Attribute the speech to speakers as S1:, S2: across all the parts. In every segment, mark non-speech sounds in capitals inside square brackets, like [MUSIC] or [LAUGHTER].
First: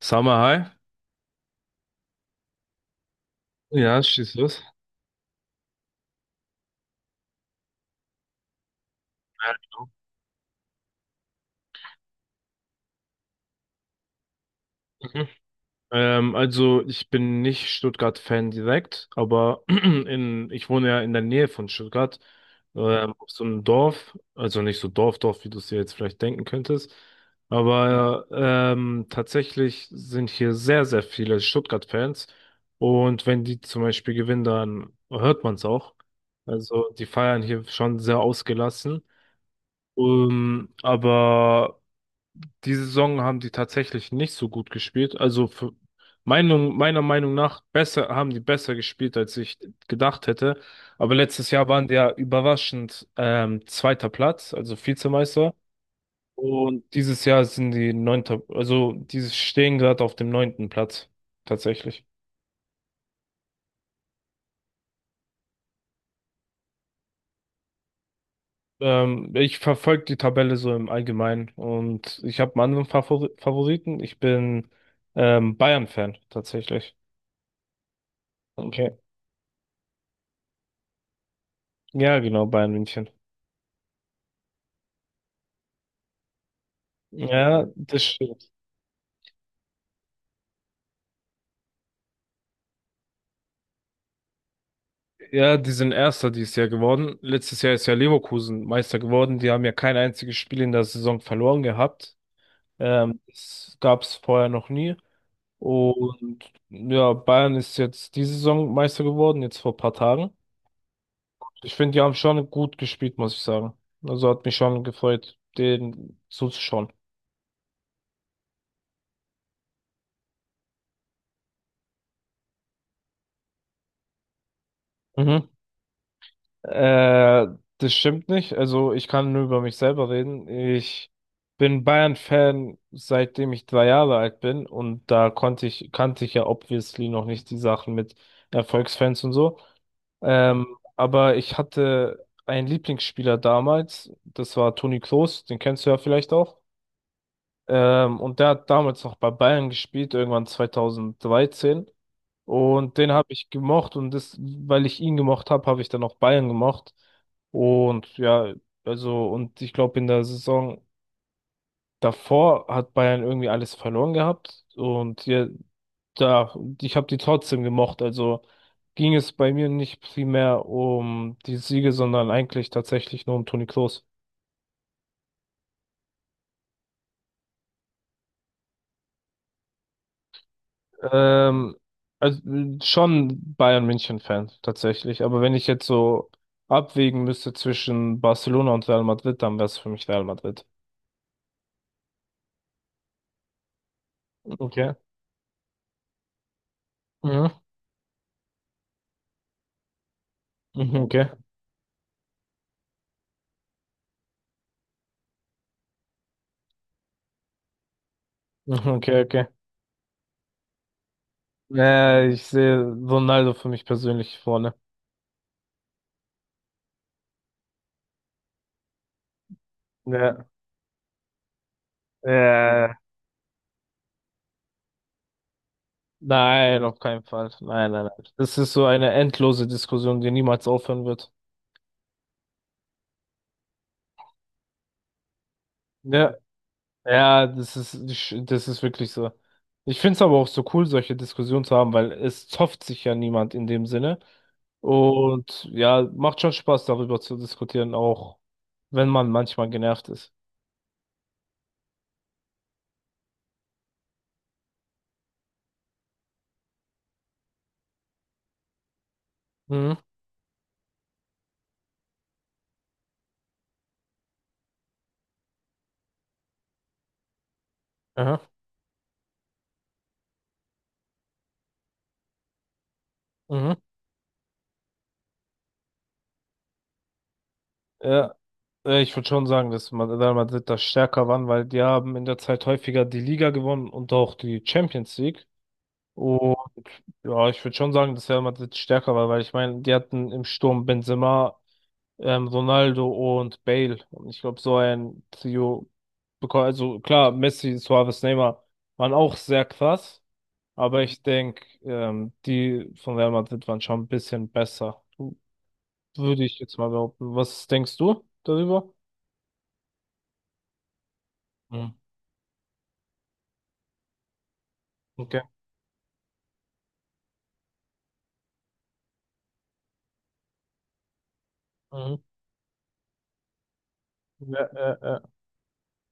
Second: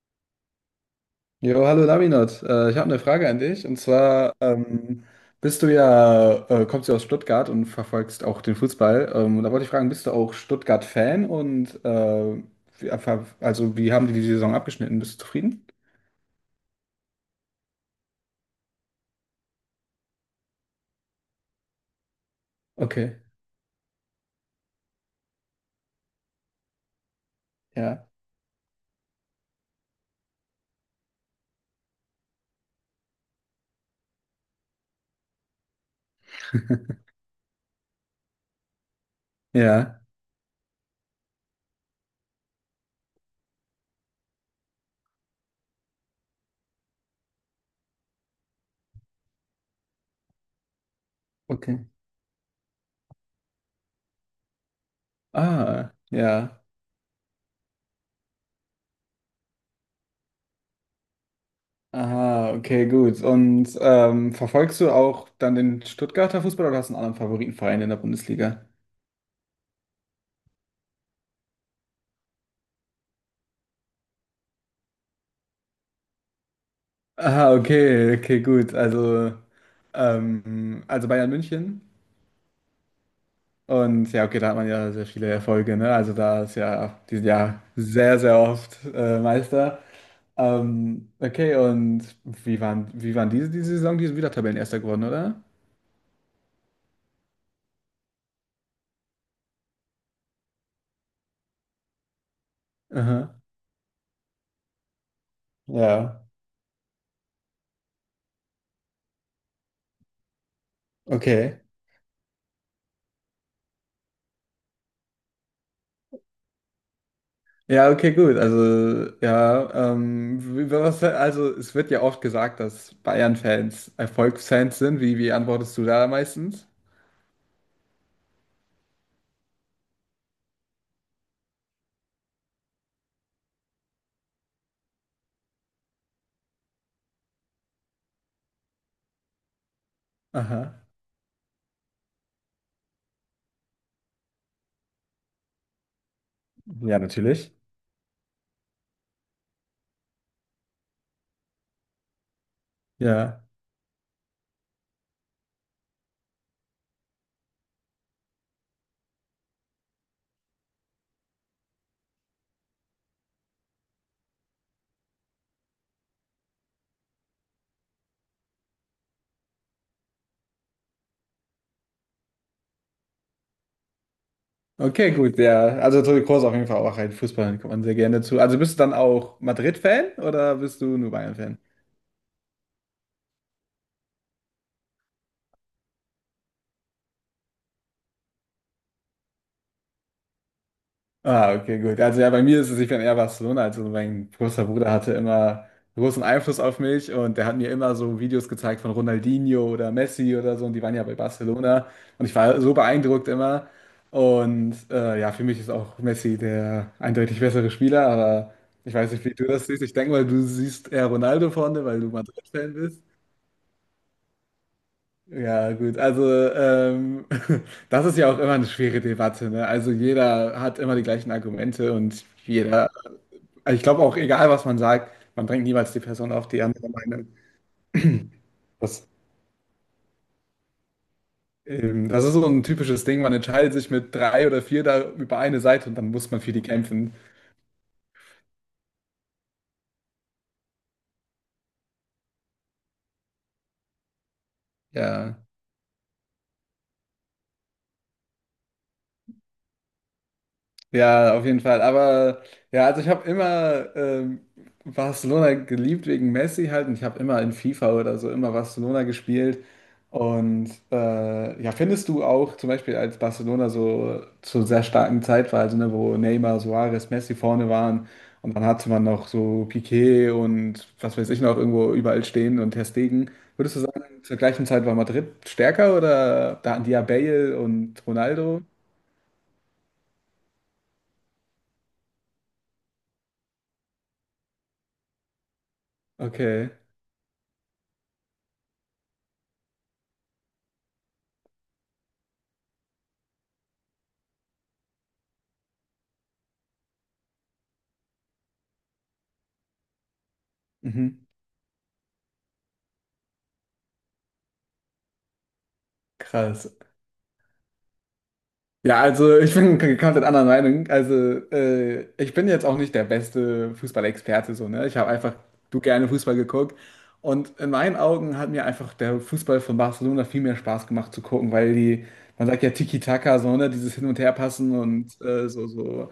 S1: Sag mal, hi.
S2: Jo, hallo Laminat. Ich habe eine Frage an dich. Und
S1: Ja,
S2: zwar
S1: schieß los.
S2: bist du ja, kommst du aus Stuttgart und verfolgst auch den Fußball. Und da
S1: Ja,
S2: wollte ich fragen,
S1: genau.
S2: bist du auch Stuttgart-Fan? Und wie, also wie haben die die Saison abgeschnitten? Bist du
S1: Mhm.
S2: zufrieden?
S1: Also ich bin nicht Stuttgart-Fan direkt, aber [CLEARS THROAT] ich wohne ja in der Nähe von Stuttgart,
S2: Okay,
S1: auf so einem Dorf, also nicht so Dorf, Dorf, wie du es dir jetzt vielleicht denken könntest,
S2: ja.
S1: aber tatsächlich sind hier sehr, sehr viele Stuttgart-Fans und wenn die zum Beispiel gewinnen, dann hört man es auch. Also
S2: [LAUGHS]
S1: die feiern hier schon sehr ausgelassen.
S2: Ja.
S1: Aber diese Saison haben die tatsächlich nicht so gut gespielt. Also meiner Meinung nach haben die besser gespielt, als ich gedacht hätte. Aber letztes Jahr
S2: Okay.
S1: waren die ja überraschend zweiter Platz, also Vizemeister.
S2: Ah, ja.
S1: Und dieses Jahr sind die neunter, also die stehen gerade auf dem neunten Platz, tatsächlich.
S2: Aha, okay, gut. Und verfolgst du auch dann den Stuttgarter Fußball oder hast du einen anderen Favoritenverein in der Bundesliga?
S1: Ich verfolge die Tabelle so im Allgemeinen und ich habe einen anderen Favoriten. Ich bin Bayern-Fan, tatsächlich.
S2: Aha, okay, okay, gut.
S1: Okay.
S2: Also Bayern München.
S1: Ja, genau, Bayern München.
S2: Und ja, okay, da hat man ja sehr viele Erfolge, ne? Also da ist ja, die sind ja
S1: Ja, das
S2: sehr, sehr
S1: stimmt.
S2: oft Meister. Okay, und wie waren diese Saison? Die sind wieder Tabellenerster geworden, oder?
S1: Ja, die sind Erster dieses Jahr geworden. Letztes Jahr ist ja Leverkusen Meister geworden. Die haben ja kein einziges Spiel in der Saison verloren gehabt.
S2: Aha.
S1: Das gab es vorher noch nie.
S2: Ja,
S1: Und ja, Bayern ist jetzt diese Saison Meister geworden, jetzt vor ein paar Tagen.
S2: okay.
S1: Ich finde, die haben schon gut gespielt, muss ich sagen. Also hat mich schon gefreut, denen zuzuschauen.
S2: Ja, okay, gut. Also, ja, was, also es wird ja oft gesagt, dass Bayern-Fans Erfolgsfans sind. Wie
S1: Mhm.
S2: antwortest du da meistens?
S1: Äh, Das stimmt nicht. Also ich kann nur über mich selber reden. Ich bin Bayern-Fan, seitdem ich 3 Jahre alt bin und da kannte ich ja obviously noch nicht die Sachen mit Erfolgsfans und so. Ähm,
S2: Aha.
S1: aber ich hatte einen Lieblingsspieler damals, das war Toni Kroos, den kennst du ja vielleicht auch.
S2: Ja, natürlich.
S1: Und der hat damals noch bei Bayern gespielt, irgendwann 2013. Und den habe
S2: Ja,
S1: ich gemocht und das, weil ich ihn gemocht habe, habe ich dann auch Bayern gemocht. Und ja, also, und ich glaube, in der Saison davor hat Bayern irgendwie alles verloren gehabt. Und ja, da, ich habe die trotzdem gemocht. Also ging es bei mir nicht primär um die Siege, sondern eigentlich tatsächlich nur um Toni Kroos.
S2: okay, gut, ja. Also Toni Kroos auf jeden Fall auch ein Fußballer, kommt man sehr gerne zu. Also bist du dann auch Madrid-Fan oder bist du nur Bayern-Fan?
S1: Ähm, also schon Bayern München-Fan tatsächlich. Aber wenn ich jetzt so abwägen müsste zwischen Barcelona und Real Madrid, dann wäre es für mich Real Madrid.
S2: Ah, okay, gut. Also ja, bei mir ist es, ich bin eher Barcelona. Also mein großer Bruder
S1: Okay.
S2: hatte immer großen Einfluss auf mich und der
S1: Mhm.
S2: hat mir immer so Videos gezeigt von Ronaldinho oder Messi oder so und die waren
S1: Mhm,
S2: ja bei
S1: okay.
S2: Barcelona und ich war so beeindruckt immer. Und ja, für mich ist auch Messi der eindeutig bessere Spieler, aber
S1: Mhm,
S2: ich
S1: okay,
S2: weiß nicht, wie
S1: okay.
S2: du das siehst. Ich denke mal, du siehst eher Ronaldo vorne, weil du
S1: Ich
S2: Madrid-Fan
S1: sehe
S2: bist.
S1: Ronaldo für mich persönlich vorne.
S2: Ja, gut, also ähm, [LAUGHS] das ist ja auch immer eine schwere Debatte, ne? Also
S1: Ja.
S2: jeder hat immer die gleichen Argumente und
S1: Äh,
S2: jeder, also ich glaube auch egal, was man sagt, man bringt niemals die Person auf die
S1: nein,
S2: andere
S1: auf keinen
S2: Meinung.
S1: Fall. Nein, nein, nein.
S2: [CLEARS THROAT]
S1: Das ist so
S2: Das,
S1: eine endlose Diskussion, die niemals aufhören wird.
S2: Das ist so ein typisches Ding, man entscheidet sich mit drei oder vier da über eine Seite und dann muss
S1: Ja.
S2: man für die kämpfen.
S1: Ja, das ist wirklich so. Ich finde es aber auch so cool, solche Diskussionen zu haben, weil es zofft sich ja niemand in dem Sinne.
S2: Ja.
S1: Und ja, macht schon Spaß, darüber zu diskutieren, auch wenn man manchmal genervt ist.
S2: Ja, auf jeden Fall. Aber ja, also ich habe immer Barcelona geliebt wegen Messi halt. Und ich habe immer in FIFA oder so immer Barcelona gespielt.
S1: Mhm.
S2: Und ja, findest du auch zum Beispiel, als Barcelona so zur sehr starken Zeit war, also ne, wo Neymar, Suarez, Messi vorne waren
S1: Aha.
S2: und dann hatte man noch so Piqué und was weiß ich noch irgendwo überall stehen und Ter Stegen.
S1: Mhm.
S2: Würdest du sagen, zur gleichen Zeit war Madrid stärker oder da hatten die ja Bale und
S1: Ja,
S2: Ronaldo?
S1: ich würde schon sagen, dass man Real Madrid da stärker waren, weil die haben in der Zeit häufiger die Liga gewonnen und auch die Champions League. Und
S2: Okay.
S1: ja, ich würde schon sagen, dass Real Madrid stärker war, weil ich meine, die hatten im Sturm Benzema Ronaldo und Bale. Und ich glaube, so ein Trio bekommt, also klar, Messi, Suarez, Neymar waren auch sehr krass, aber
S2: Mhm.
S1: ich denke, die von Real Madrid waren schon ein bisschen besser. Würde ich
S2: Krass.
S1: jetzt mal behaupten. Was denkst du darüber?
S2: Ja, also ich bin komplett anderer Meinung. Also
S1: Mhm.
S2: ich bin jetzt auch nicht der beste Fußballexperte so, ne? Ich habe einfach
S1: Okay.
S2: du gerne Fußball geguckt. Und in meinen Augen hat mir einfach der Fußball von Barcelona viel mehr Spaß gemacht zu gucken, weil die,
S1: Mhm.
S2: man sagt ja Tiki-Taka, so, ne, dieses Hin- und
S1: Ja,
S2: Herpassen
S1: äh, äh.
S2: und so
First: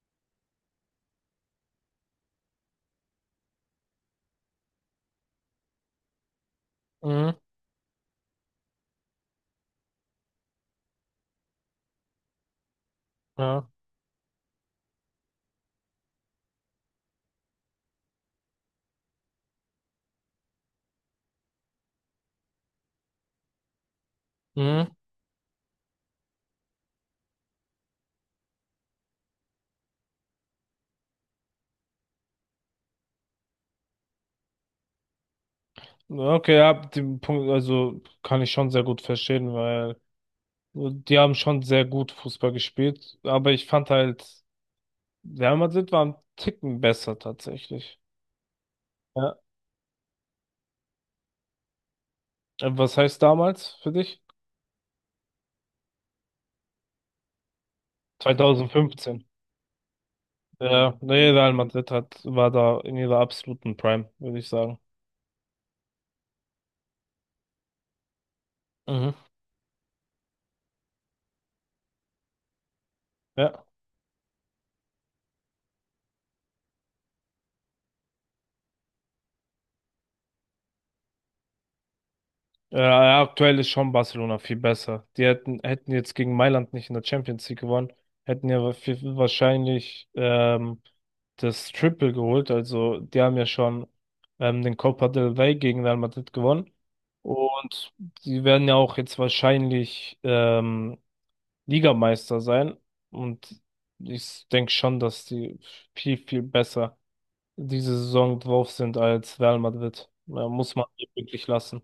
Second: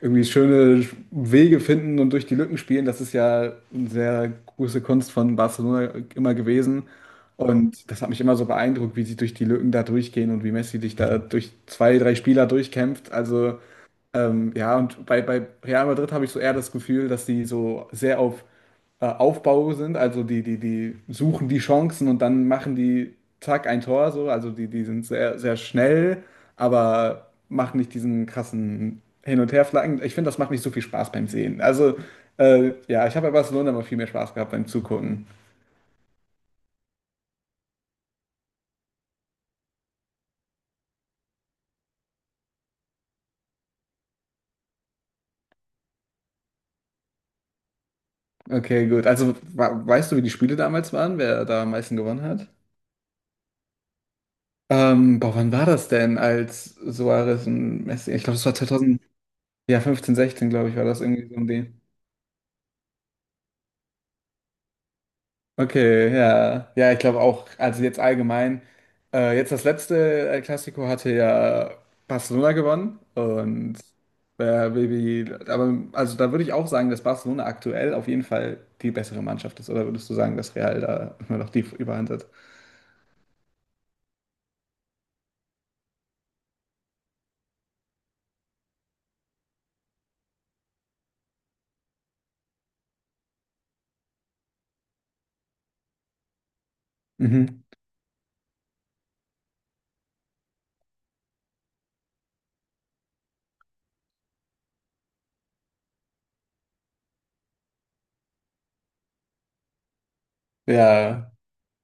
S2: irgendwie schöne Wege finden und durch die Lücken spielen, das ist ja eine sehr große Kunst von Barcelona immer gewesen.
S1: Mhm.
S2: Und das hat mich immer so beeindruckt, wie sie durch die Lücken da durchgehen und wie Messi sich da durch zwei, drei Spieler durchkämpft. Also
S1: Ja.
S2: ja, und bei Real Madrid habe ich so eher das Gefühl, dass die so sehr auf Aufbau sind. Also die suchen die Chancen und dann machen die zack ein Tor so. Also die
S1: Mhm.
S2: sind sehr, sehr schnell, aber machen nicht diesen krassen Hin- und Herflanken. Ich finde, das macht nicht so viel Spaß beim Sehen. Also ja, ich habe bei Barcelona immer viel mehr Spaß gehabt beim Zugucken.
S1: Ja, okay, ja, den Punkt, also kann ich schon sehr gut verstehen, weil die haben schon sehr gut Fußball gespielt, aber ich fand halt Real Madrid war ein Ticken besser tatsächlich.
S2: Okay, gut. Also
S1: Ja.
S2: weißt du, wie die Spiele damals waren, wer da am meisten gewonnen hat?
S1: Was heißt damals für dich?
S2: Boah, wann war das denn, als Suarez und Messi? Ich glaube, das war 2000,
S1: 2015.
S2: ja, 15, 16, glaube ich, war
S1: Ja,
S2: das irgendwie
S1: nee,
S2: so um
S1: Real
S2: die.
S1: Madrid war da in ihrer absoluten Prime, würde ich sagen.
S2: Okay, ja. Ja, ich glaube auch, also jetzt allgemein.
S1: Mhm.
S2: Jetzt das letzte El Clasico hatte ja Barcelona gewonnen
S1: Ja.
S2: und Baby, aber also da würde ich auch sagen, dass Barcelona aktuell auf jeden Fall die bessere Mannschaft ist. Oder würdest du sagen, dass Real da immer noch die Überhand hat?
S1: Aktuell ist schon Barcelona viel besser. Die hätten jetzt gegen Mailand nicht in der Champions League gewonnen, hätten ja wahrscheinlich das Triple geholt. Also die haben ja schon den Copa del Rey gegen Real Madrid gewonnen.
S2: Mhm.
S1: Und die werden ja auch jetzt wahrscheinlich Ligameister sein. Und ich denke schon, dass die viel, viel besser diese Saison drauf sind als Real Madrid. Ja, muss man
S2: Ja,
S1: wirklich lassen.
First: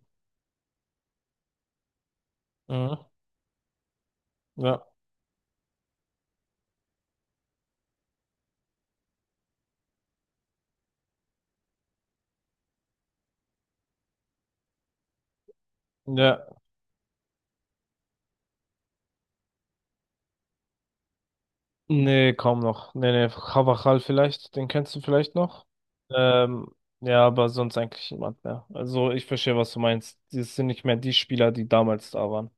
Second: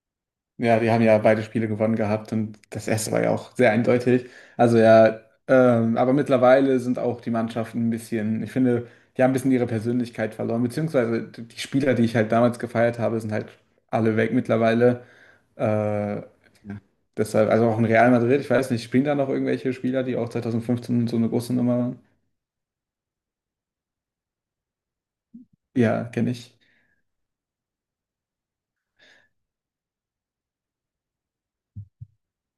S2: ja, die haben ja beide Spiele gewonnen gehabt und das
S1: Mhm.
S2: erste war ja auch sehr eindeutig. Also
S1: Ja.
S2: ja, aber mittlerweile sind auch die Mannschaften ein bisschen, ich finde, die haben ein bisschen ihre Persönlichkeit verloren, beziehungsweise die Spieler, die ich halt damals gefeiert habe, sind halt alle weg mittlerweile. Äh, ja,
S1: Ja,
S2: deshalb, also auch in Real Madrid, ich weiß nicht, spielen da noch irgendwelche Spieler, die auch 2015 so eine große Nummer waren?
S1: nee, kaum noch. Nee, nee, Carvajal vielleicht, den kennst du vielleicht noch.
S2: Ja, kenne ich.
S1: Ähm, ja, aber sonst eigentlich niemand mehr. Also ich verstehe, was du meinst. Das sind nicht mehr die Spieler, die damals da waren.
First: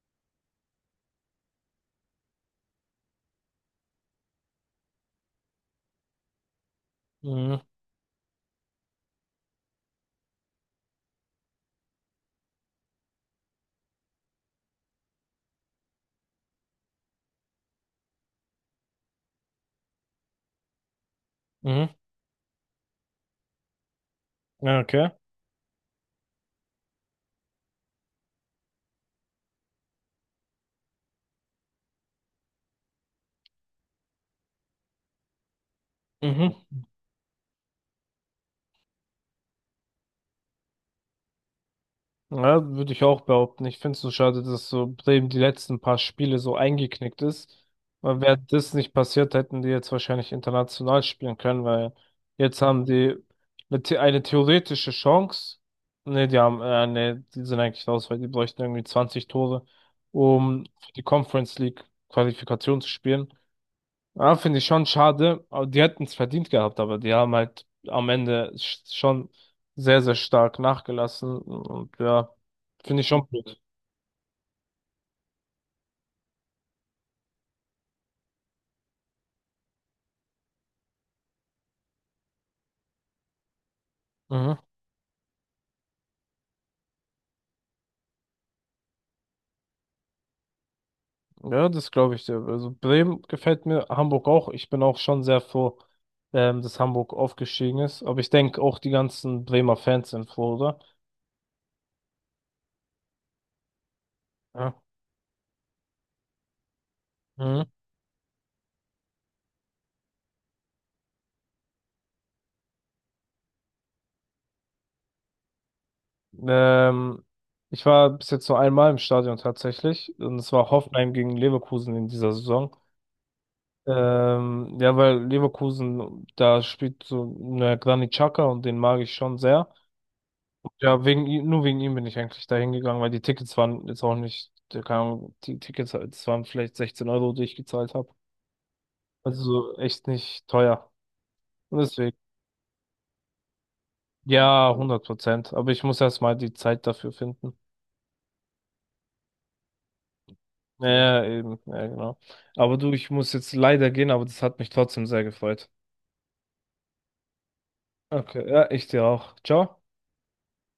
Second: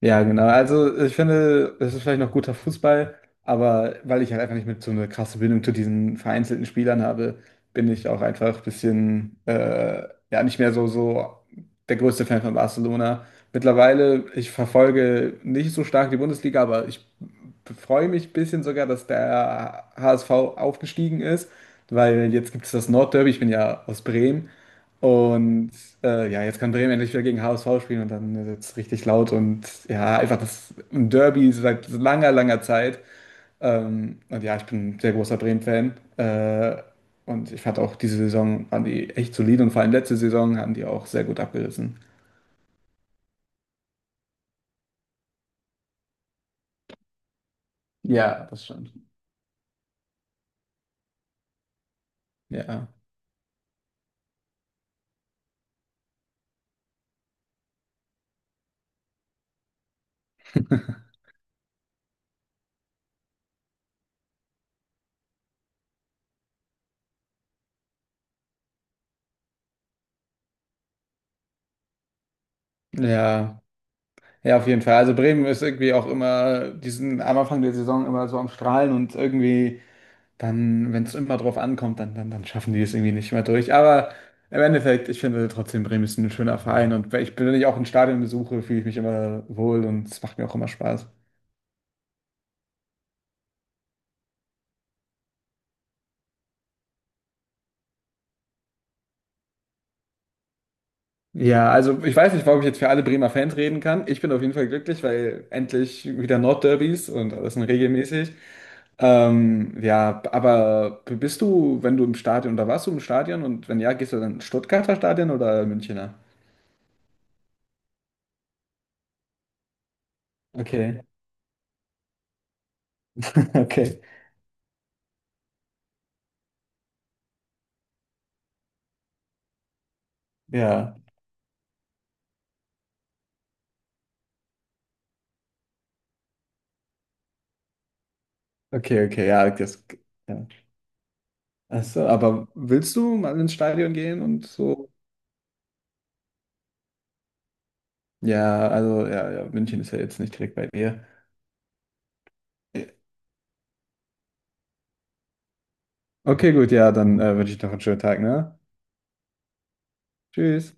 S2: Ja, genau. Also ich finde, es ist vielleicht noch guter Fußball, aber weil ich halt einfach nicht mit so eine krasse Bindung zu diesen vereinzelten Spielern habe,
S1: Mhm.
S2: bin ich auch einfach ein bisschen, ja, nicht mehr so der größte Fan von Barcelona. Mittlerweile, ich verfolge nicht so stark die Bundesliga, aber ich freue mich ein bisschen sogar, dass der HSV aufgestiegen ist,
S1: Mhm.
S2: weil jetzt gibt es das Nordderby. Ich bin ja aus Bremen.
S1: Ja, okay.
S2: Und ja, jetzt kann Bremen endlich wieder gegen HSV spielen und dann wird es richtig laut und ja, einfach das ein Derby seit langer, langer Zeit. Und ja, ich bin ein sehr großer Bremen-Fan.
S1: Mhm.
S2: Und ich fand auch diese Saison waren die echt solide und vor allem letzte Saison haben die auch sehr gut abgerissen.
S1: Ja, würde ich auch behaupten. Ich finde es so schade, dass so Bremen die letzten paar Spiele so eingeknickt ist. Weil wäre
S2: Ja, das
S1: das nicht
S2: stimmt.
S1: passiert, hätten die jetzt wahrscheinlich international spielen können, weil jetzt haben
S2: Ja.
S1: die eine theoretische Chance. Ne, die sind eigentlich raus, weil die bräuchten irgendwie 20 Tore, um für die
S2: [LAUGHS]
S1: Conference League Qualifikation zu spielen. Ja, finde ich schon schade. Aber die hätten es verdient gehabt, aber die haben halt am Ende schon sehr, sehr stark nachgelassen. Und ja, finde ich schon blöd.
S2: Ja, ja, auf jeden Fall. Also Bremen ist irgendwie auch immer, die sind am Anfang der Saison immer so am Strahlen und irgendwie dann, wenn es immer drauf ankommt, dann schaffen die es irgendwie nicht mehr durch. Aber
S1: Mhm.
S2: im Endeffekt, ich finde trotzdem, Bremen ist ein schöner Verein und wenn ich auch ein Stadion besuche, fühle ich mich immer wohl und es macht mir auch immer Spaß.
S1: Ja, das glaube ich dir. Also Bremen gefällt mir, Hamburg auch. Ich bin auch schon sehr froh, dass Hamburg aufgestiegen ist. Aber ich denke auch die ganzen Bremer Fans sind froh, oder?
S2: Ja, also ich weiß nicht, warum ich jetzt für alle Bremer Fans reden kann. Ich bin auf jeden Fall
S1: Ja.
S2: glücklich, weil endlich wieder Nordderbys und alles
S1: Mhm.
S2: sind regelmäßig. Ja, aber bist du, wenn du im Stadion oder warst du im Stadion und wenn ja, gehst du dann ins Stuttgarter Stadion oder Münchner?
S1: Ähm, Ich war bis jetzt nur einmal im Stadion tatsächlich. Und es war
S2: Okay,
S1: Hoffenheim gegen Leverkusen in dieser Saison.
S2: [LAUGHS] okay,
S1: Ja, weil Leverkusen, da spielt so eine Granit Xhaka und den mag ich schon sehr.
S2: ja,
S1: Ja, nur wegen ihm bin ich eigentlich da hingegangen, weil die Tickets waren jetzt auch nicht, keine Ahnung, die Tickets, das waren vielleicht 16 Euro, die ich gezahlt habe.
S2: okay, okay,
S1: Also
S2: ja,
S1: so
S2: das,
S1: echt nicht
S2: ja.
S1: teuer. Und
S2: Achso,
S1: deswegen,
S2: aber willst du mal ins Stadion gehen und
S1: ja,
S2: so?
S1: 100%. Aber ich muss erst mal die Zeit dafür finden.
S2: Ja, also ja, ja, München ist ja jetzt nicht direkt bei
S1: Ja,
S2: dir.
S1: ja, eben, ja, genau. Aber du, ich muss jetzt leider gehen, aber das hat mich trotzdem sehr gefreut.
S2: Okay, gut, ja, dann wünsche ich noch einen schönen Tag,
S1: Okay,
S2: ne?
S1: ja, ich dir auch. Ciao.
S2: Tschüss.